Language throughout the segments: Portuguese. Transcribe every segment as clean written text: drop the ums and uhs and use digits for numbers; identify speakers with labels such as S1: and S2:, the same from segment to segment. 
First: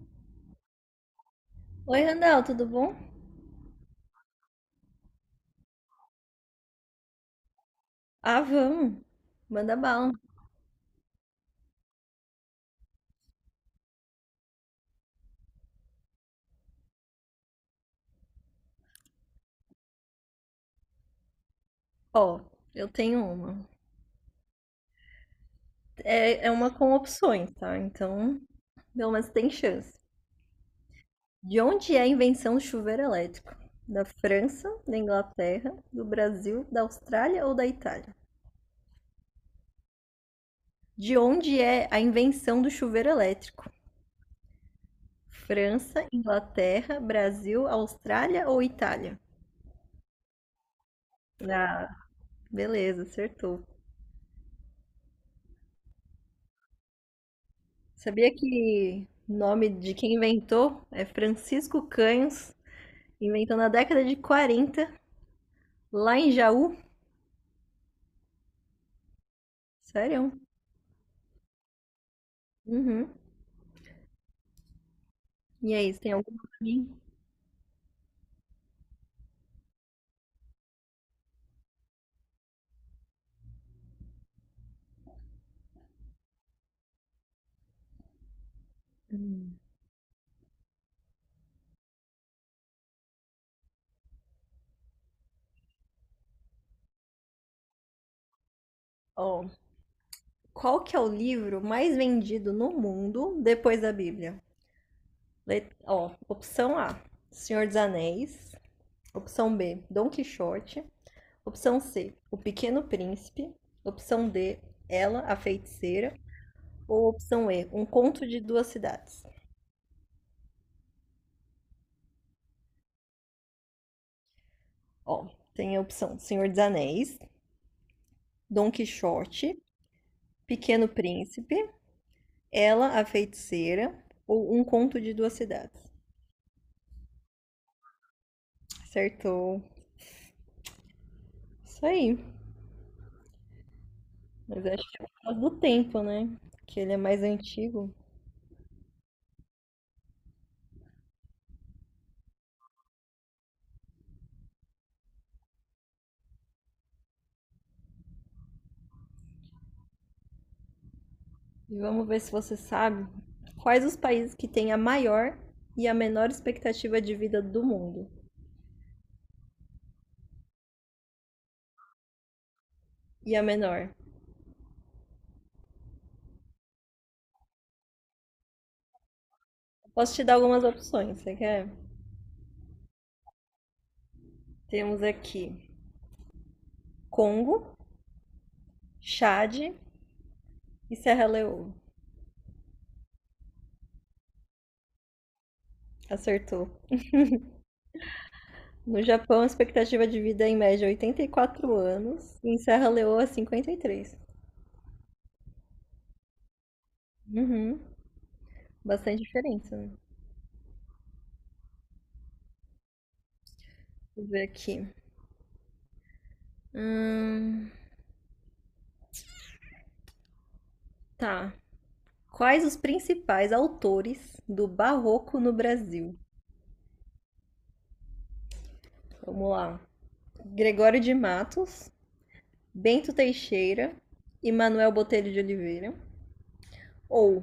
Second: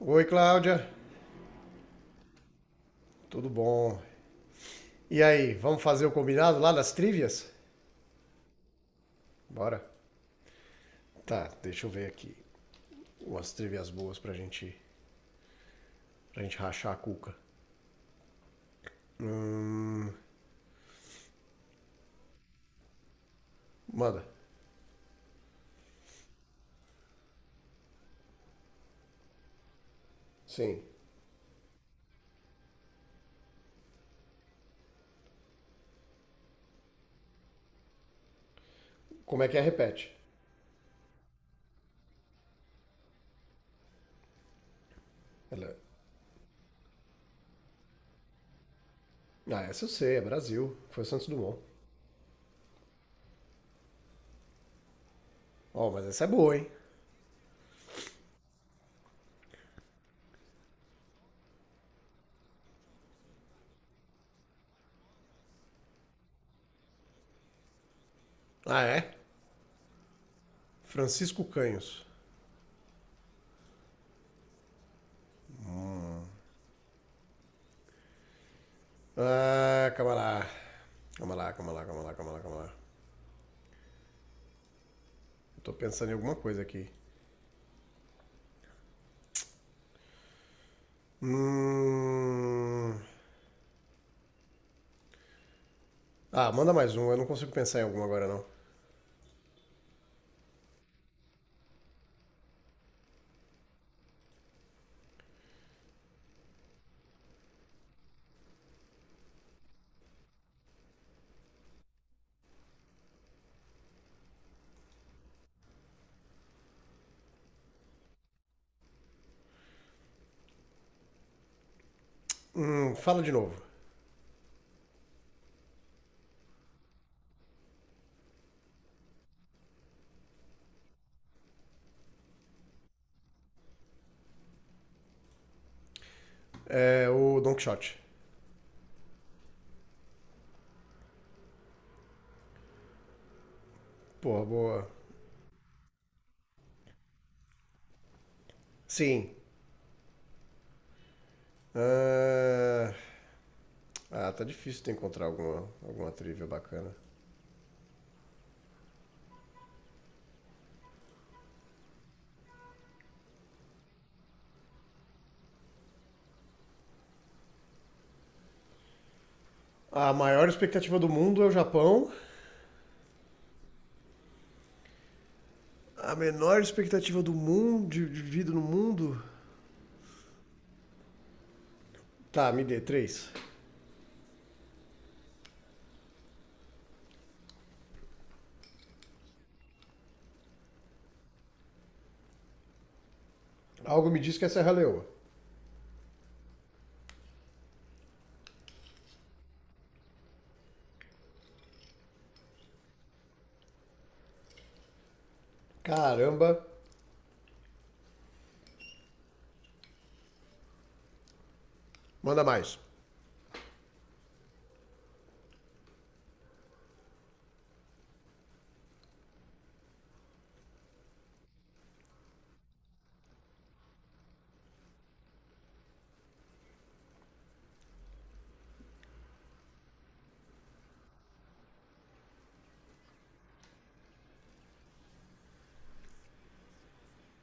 S1: Oi, Cláudia.
S2: Oi, Randall, tudo bom?
S1: Tudo bom? E aí, vamos fazer o combinado lá das trivias?
S2: Ah, vamos. Manda
S1: Bora?
S2: bala.
S1: Tá, deixa eu ver aqui. Umas trivias boas pra gente rachar a cuca. Hum,
S2: Ó, eu tenho uma.
S1: manda.
S2: É, é uma com opções, tá? Então, pelo menos tem chance.
S1: Sim.
S2: De onde é a invenção do chuveiro elétrico? Da França, da Inglaterra, do Brasil, da Austrália ou da Itália?
S1: Como é que é? Repete.
S2: De onde é a invenção do chuveiro elétrico?
S1: Ela-
S2: França, Inglaterra, Brasil, Austrália ou Itália?
S1: Ah, essa eu sei, é Brasil. Foi o Santos Dumont.
S2: Ah, beleza, acertou.
S1: Ó, mas essa é boa, hein?
S2: Sabia que o nome de quem inventou é Francisco Canhos, inventou na década de 40 lá em Jaú?
S1: Ah, é?
S2: Sério?
S1: Francisco Canhos.
S2: Uhum. E aí, você tem alguma pra mim?
S1: Ah, calma lá. Calma lá, calma lá, calma lá, calma lá, calma lá. Eu tô pensando em alguma coisa aqui. Hum. Ah, manda mais um, eu não consigo pensar em algum agora não.
S2: Ó, qual que é o livro mais vendido no mundo depois da Bíblia? Ó, opção A, Senhor dos Anéis. Opção B, Dom Quixote. Opção C, O Pequeno Príncipe. Opção D, Ela, a Feiticeira. Ou opção E, Um Conto de Duas Cidades.
S1: Fala de novo.
S2: Ó, tem a opção Senhor dos Anéis, Dom Quixote, Pequeno Príncipe, Ela, a Feiticeira ou Um Conto de Duas Cidades.
S1: É o Don Quixote.
S2: Acertou. Isso aí.
S1: Porra,
S2: Mas
S1: boa.
S2: acho que é por causa do tempo, né? Que ele é mais antigo.
S1: Sim. Ah, ah, tá difícil de encontrar alguma, alguma trivia bacana.
S2: E vamos ver se você sabe quais os países que têm a maior e a menor expectativa de vida do mundo.
S1: A maior expectativa do mundo é o Japão.
S2: E a menor.
S1: A menor expectativa do mundo, de vida no mundo.
S2: Posso te dar algumas opções, você quer?
S1: Tá, me dê três.
S2: Temos aqui Congo, Chad e Serra Leoa.
S1: Algo me diz que é Serra Leoa.
S2: Acertou. No Japão, a expectativa de vida é em média é 84 anos e em Serra Leoa 53.
S1: Caramba.
S2: Uhum. Bastante diferença, né?
S1: Manda mais.
S2: Deixa eu ver aqui. Hum, tá. Quais os principais autores do Barroco no Brasil? Vamos lá. Gregório de Matos, Bento Teixeira e Manuel Botelho de Oliveira. Ou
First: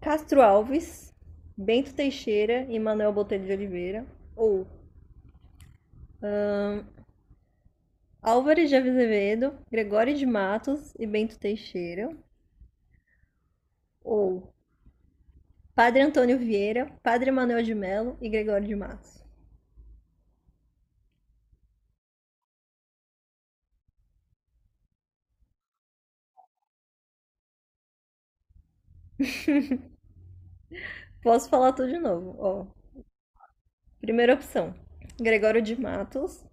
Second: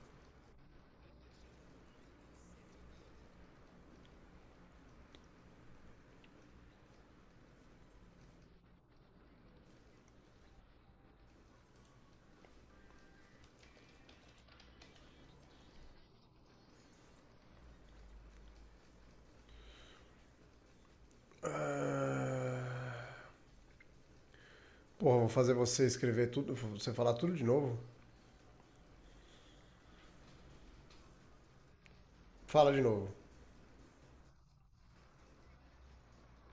S2: Castro Alves, Bento Teixeira e Manuel Botelho de Oliveira. Ou Álvares de Azevedo, Gregório de Matos e Bento Teixeira. Ou Padre Antônio Vieira, Padre Manuel de Melo e Gregório de Matos.
S1: Ah, porra, vou fazer você escrever tudo, você falar tudo de novo.
S2: Posso falar tudo de novo, ó.
S1: Fala de novo.
S2: Primeira opção, Gregório de Matos,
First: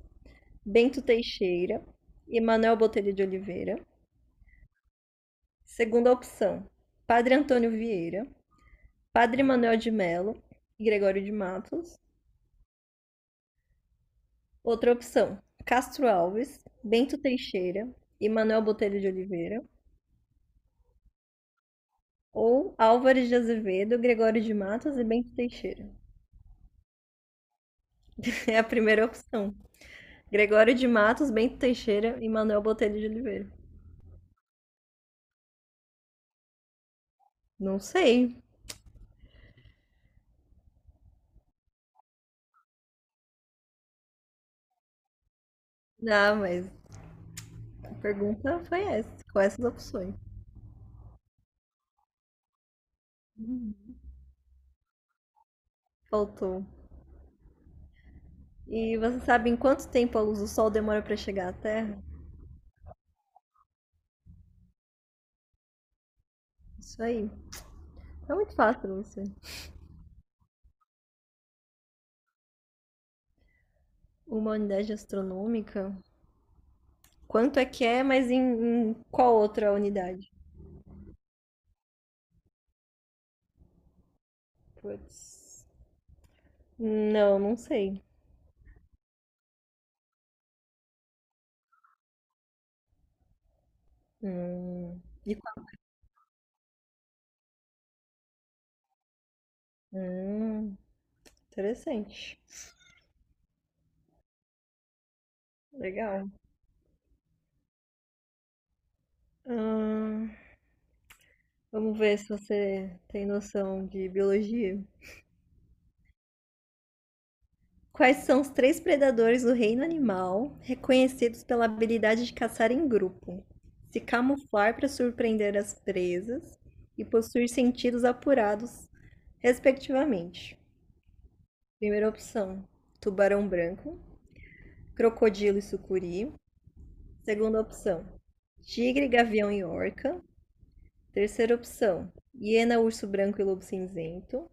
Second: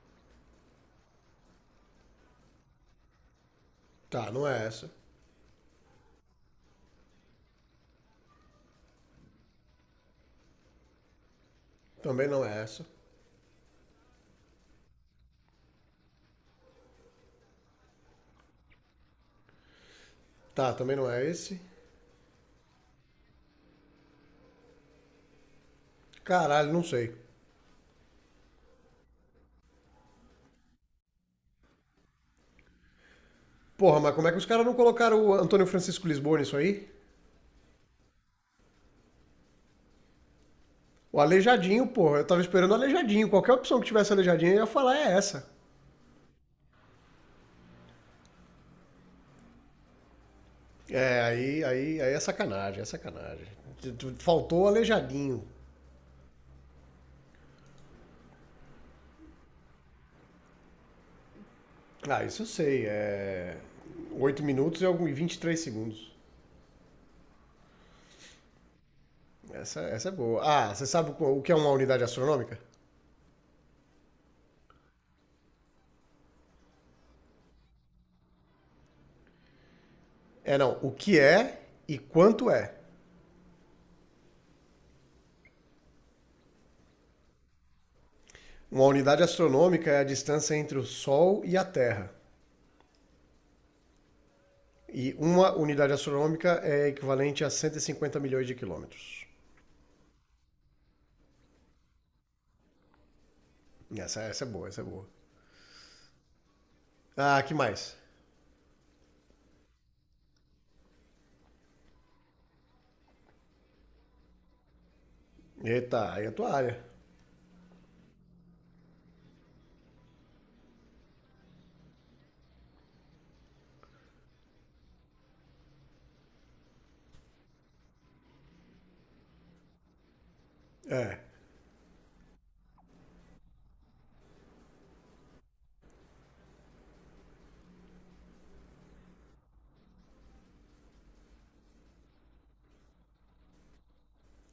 S2: Bento Teixeira e Manuel Botelho de Oliveira.
S1: Tá, não é essa.
S2: Segunda opção, Padre Antônio Vieira, Padre Manuel de Melo e Gregório de Matos.
S1: Também não é essa.
S2: Outra opção, Castro Alves, Bento Teixeira e Manuel Botelho de Oliveira.
S1: Tá, também não é esse.
S2: Ou Álvares de Azevedo, Gregório de Matos e Bento Teixeira.
S1: Caralho, não sei.
S2: É a primeira opção. Gregório de Matos, Bento Teixeira e Manuel Botelho de Oliveira.
S1: Porra, mas como é que os caras não colocaram o Antônio Francisco Lisboa nisso aí?
S2: Não sei.
S1: O Aleijadinho, porra, eu tava esperando o Aleijadinho. Qualquer opção que tivesse Aleijadinho, eu ia falar é essa.
S2: Ah, mas a pergunta foi essa. Com essas opções.
S1: É, aí, aí, aí é sacanagem, é sacanagem. Faltou o Aleijadinho.
S2: Faltou. E você sabe em quanto tempo a luz do Sol demora para chegar à Terra?
S1: Ah, isso eu sei, é 8 minutos e 3 segundos.
S2: Isso aí. É muito fácil, pra você.
S1: Essa é boa. Ah, você sabe o que é uma unidade astronômica?
S2: Uma unidade astronômica. Quanto é que é, mas em qual outra unidade?
S1: É, não. O que é e quanto é.
S2: Putz. Não, não sei.
S1: Uma unidade astronômica é a distância entre o Sol e a Terra.
S2: Hum.
S1: E
S2: E
S1: uma
S2: qual?
S1: unidade astronômica é equivalente a 150 milhões de quilômetros.
S2: Hum, interessante.
S1: Essa é boa, essa é boa.
S2: Legal.
S1: Ah, que mais?
S2: Hum. Vamos ver se você tem noção de biologia.
S1: Eita, aí é a tua área.
S2: Quais são os três predadores do reino animal reconhecidos pela habilidade de caçar em grupo, se camuflar para surpreender as presas e possuir sentidos apurados, respectivamente?
S1: É.
S2: Primeira opção: tubarão branco, crocodilo e sucuri. Segunda opção: tigre, gavião e orca. Terceira opção: hiena, urso branco e lobo cinzento.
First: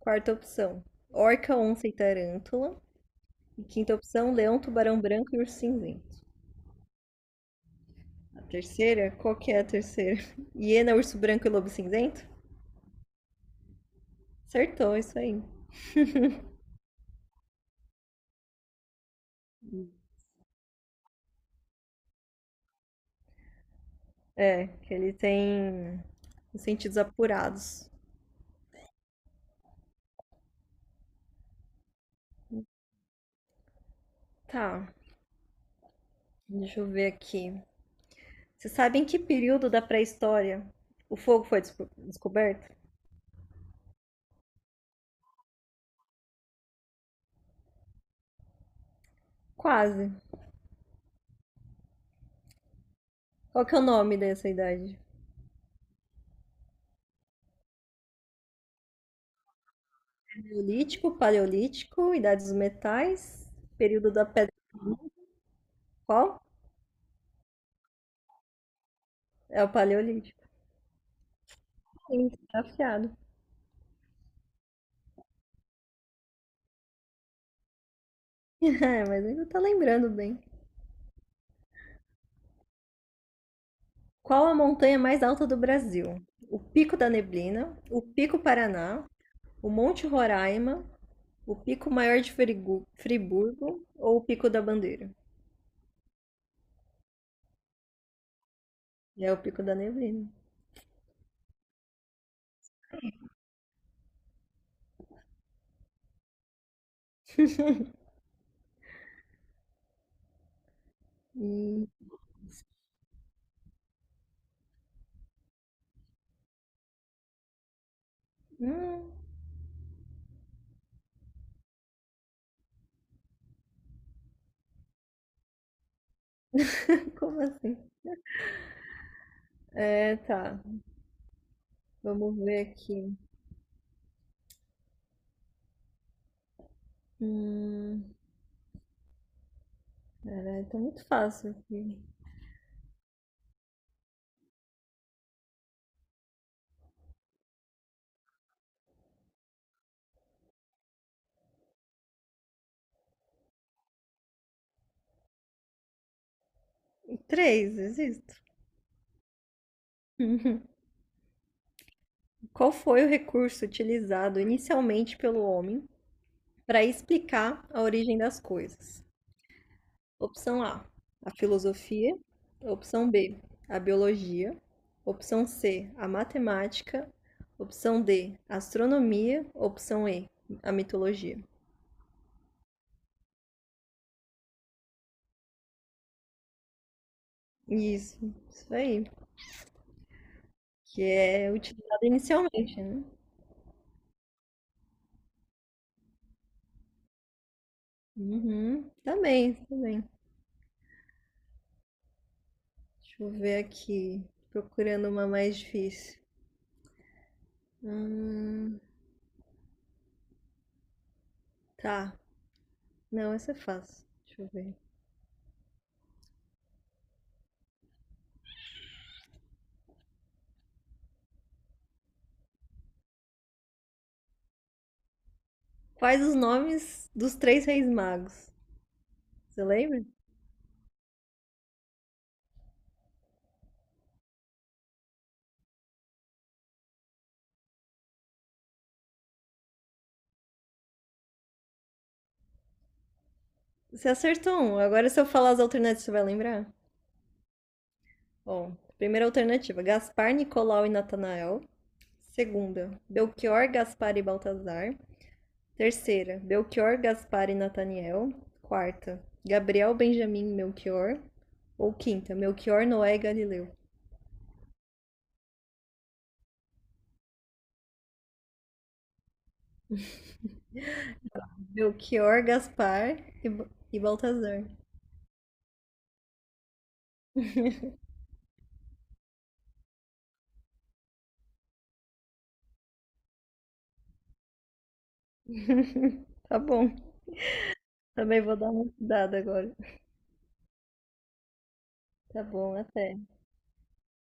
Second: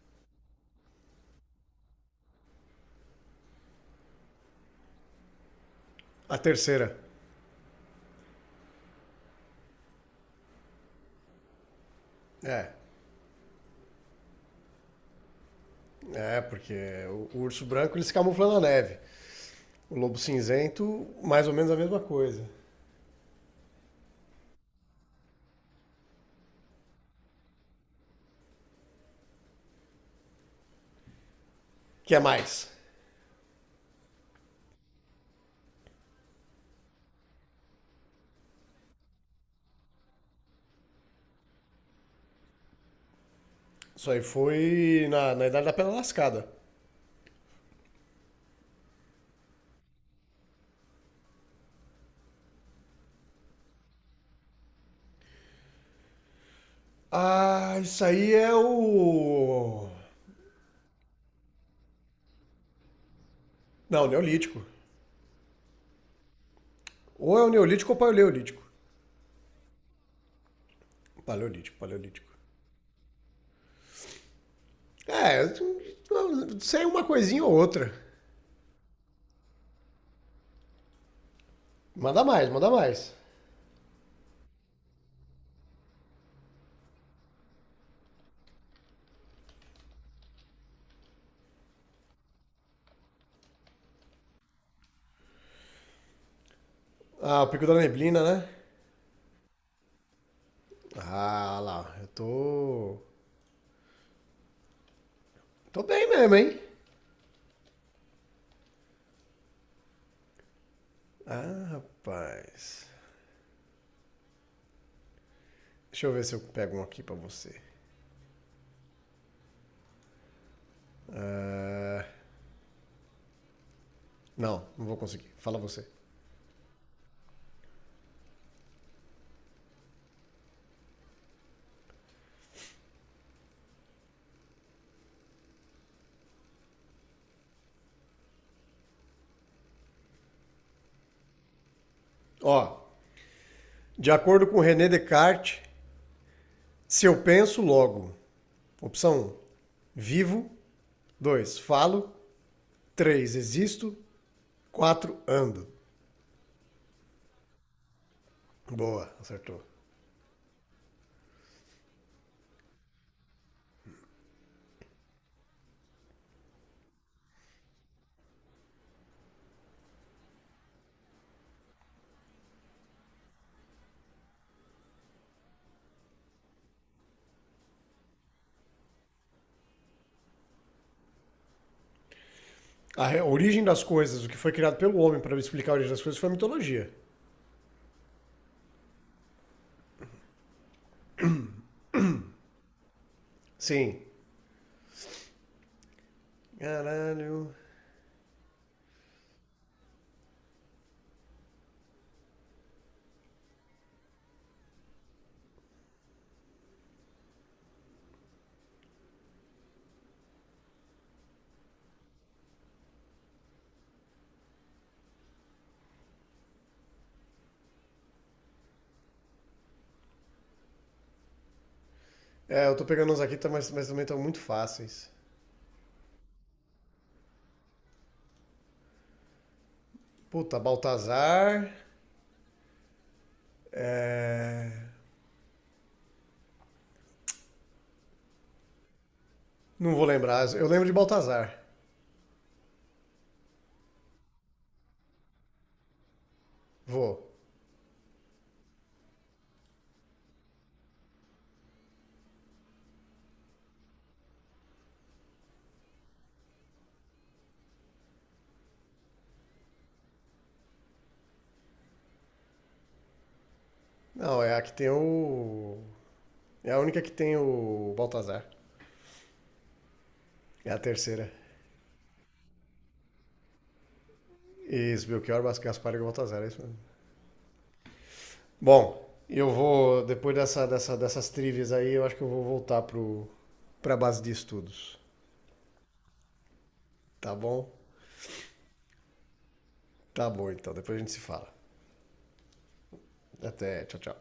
S2: Quarta opção, orca, onça e tarântula. E quinta opção, leão, tubarão branco e urso cinzento.
S1: A terceira.
S2: A terceira, qual que é a terceira? Hiena, urso branco e lobo cinzento?
S1: É.
S2: Acertou, isso aí.
S1: É, porque o urso branco ele se camufla na neve. O lobo cinzento, mais ou menos a mesma coisa.
S2: É, que ele tem os sentidos apurados.
S1: Que é mais?
S2: Tá, deixa eu ver aqui. Você sabe em que período da pré-história o fogo foi descoberto?
S1: Isso aí foi na Idade da Pedra Lascada.
S2: Quase. Qual que é o nome dessa idade?
S1: Ah, isso aí é o.
S2: Neolítico, paleolítico, idade dos metais,
S1: Não,
S2: período da pedra.
S1: Neolítico.
S2: Qual?
S1: Ou é o Neolítico ou o Paleolítico.
S2: É o paleolítico.
S1: Paleolítico, Paleolítico.
S2: Sim, tá afiado.
S1: É, sei uma coisinha ou outra.
S2: É, mas ainda tá lembrando bem.
S1: Manda mais, manda mais.
S2: Qual a montanha mais alta do Brasil? O Pico da Neblina, o Pico Paraná, o Monte Roraima, o Pico Maior de Friburgo ou o Pico da Bandeira?
S1: Ah, o Pico da Neblina, né?
S2: É o Pico da Neblina.
S1: Ah, lá, eu tô. Tô bem mesmo, hein? Ah,
S2: E...
S1: rapaz. Deixa eu ver se eu pego um aqui pra você.
S2: Hum,
S1: Ah, não, não vou conseguir. Fala você.
S2: como assim? É, tá. Vamos ver aqui. Hum, caralho, tá muito fácil aqui.
S1: Ó, de acordo com René Descartes, se eu penso, logo. Opção um, vivo. Dois, falo. Três, existo. Quatro, ando.
S2: Três, existo.
S1: Boa, acertou.
S2: Qual foi o recurso utilizado inicialmente pelo homem para explicar a origem das coisas? Opção A, a filosofia. Opção B, a biologia. Opção C, a matemática. Opção D, a astronomia. Opção E, a mitologia.
S1: A origem das coisas, o que foi criado pelo homem para explicar a origem das coisas, foi a mitologia.
S2: Isso, isso aí. Que é utilizado inicialmente, né?
S1: Sim. Caralho.
S2: Uhum, tá bem, tá bem. Deixa eu ver aqui. Procurando uma mais difícil. Hum, tá. Não, essa é fácil. Deixa eu ver.
S1: É, eu tô pegando uns aqui, tá, mas, também estão muito fáceis.
S2: Quais os nomes dos três reis magos? Você lembra?
S1: Puta, Baltazar. É. Não vou lembrar. Eu lembro de Baltazar.
S2: Você acertou um. Agora, se eu falar as alternativas, você vai lembrar?
S1: Vou.
S2: Bom, primeira alternativa: Gaspar, Nicolau e Natanael. Segunda: Belchior, Gaspar e Baltazar. Terceira: Belchior, Gaspar e Nataniel. Quarta: Gabriel, Benjamin e Melchior. Ou quinta: Melchior, Noé e Galileu.
S1: Não, é a que tem o. É a única que tem o Baltazar. É a terceira.
S2: Belchior, Gaspar e Baltazar.
S1: Isso, Belchior, Gaspar e Baltazar, é isso mesmo. Bom, eu vou, depois dessas trivias aí, eu acho que eu vou voltar pra base de estudos.
S2: Tá bom.
S1: Tá bom?
S2: Também vou dar uma estudada agora.
S1: Tá bom, então. Depois a gente se fala.
S2: Tá bom, até.
S1: Até, tchau, tchau.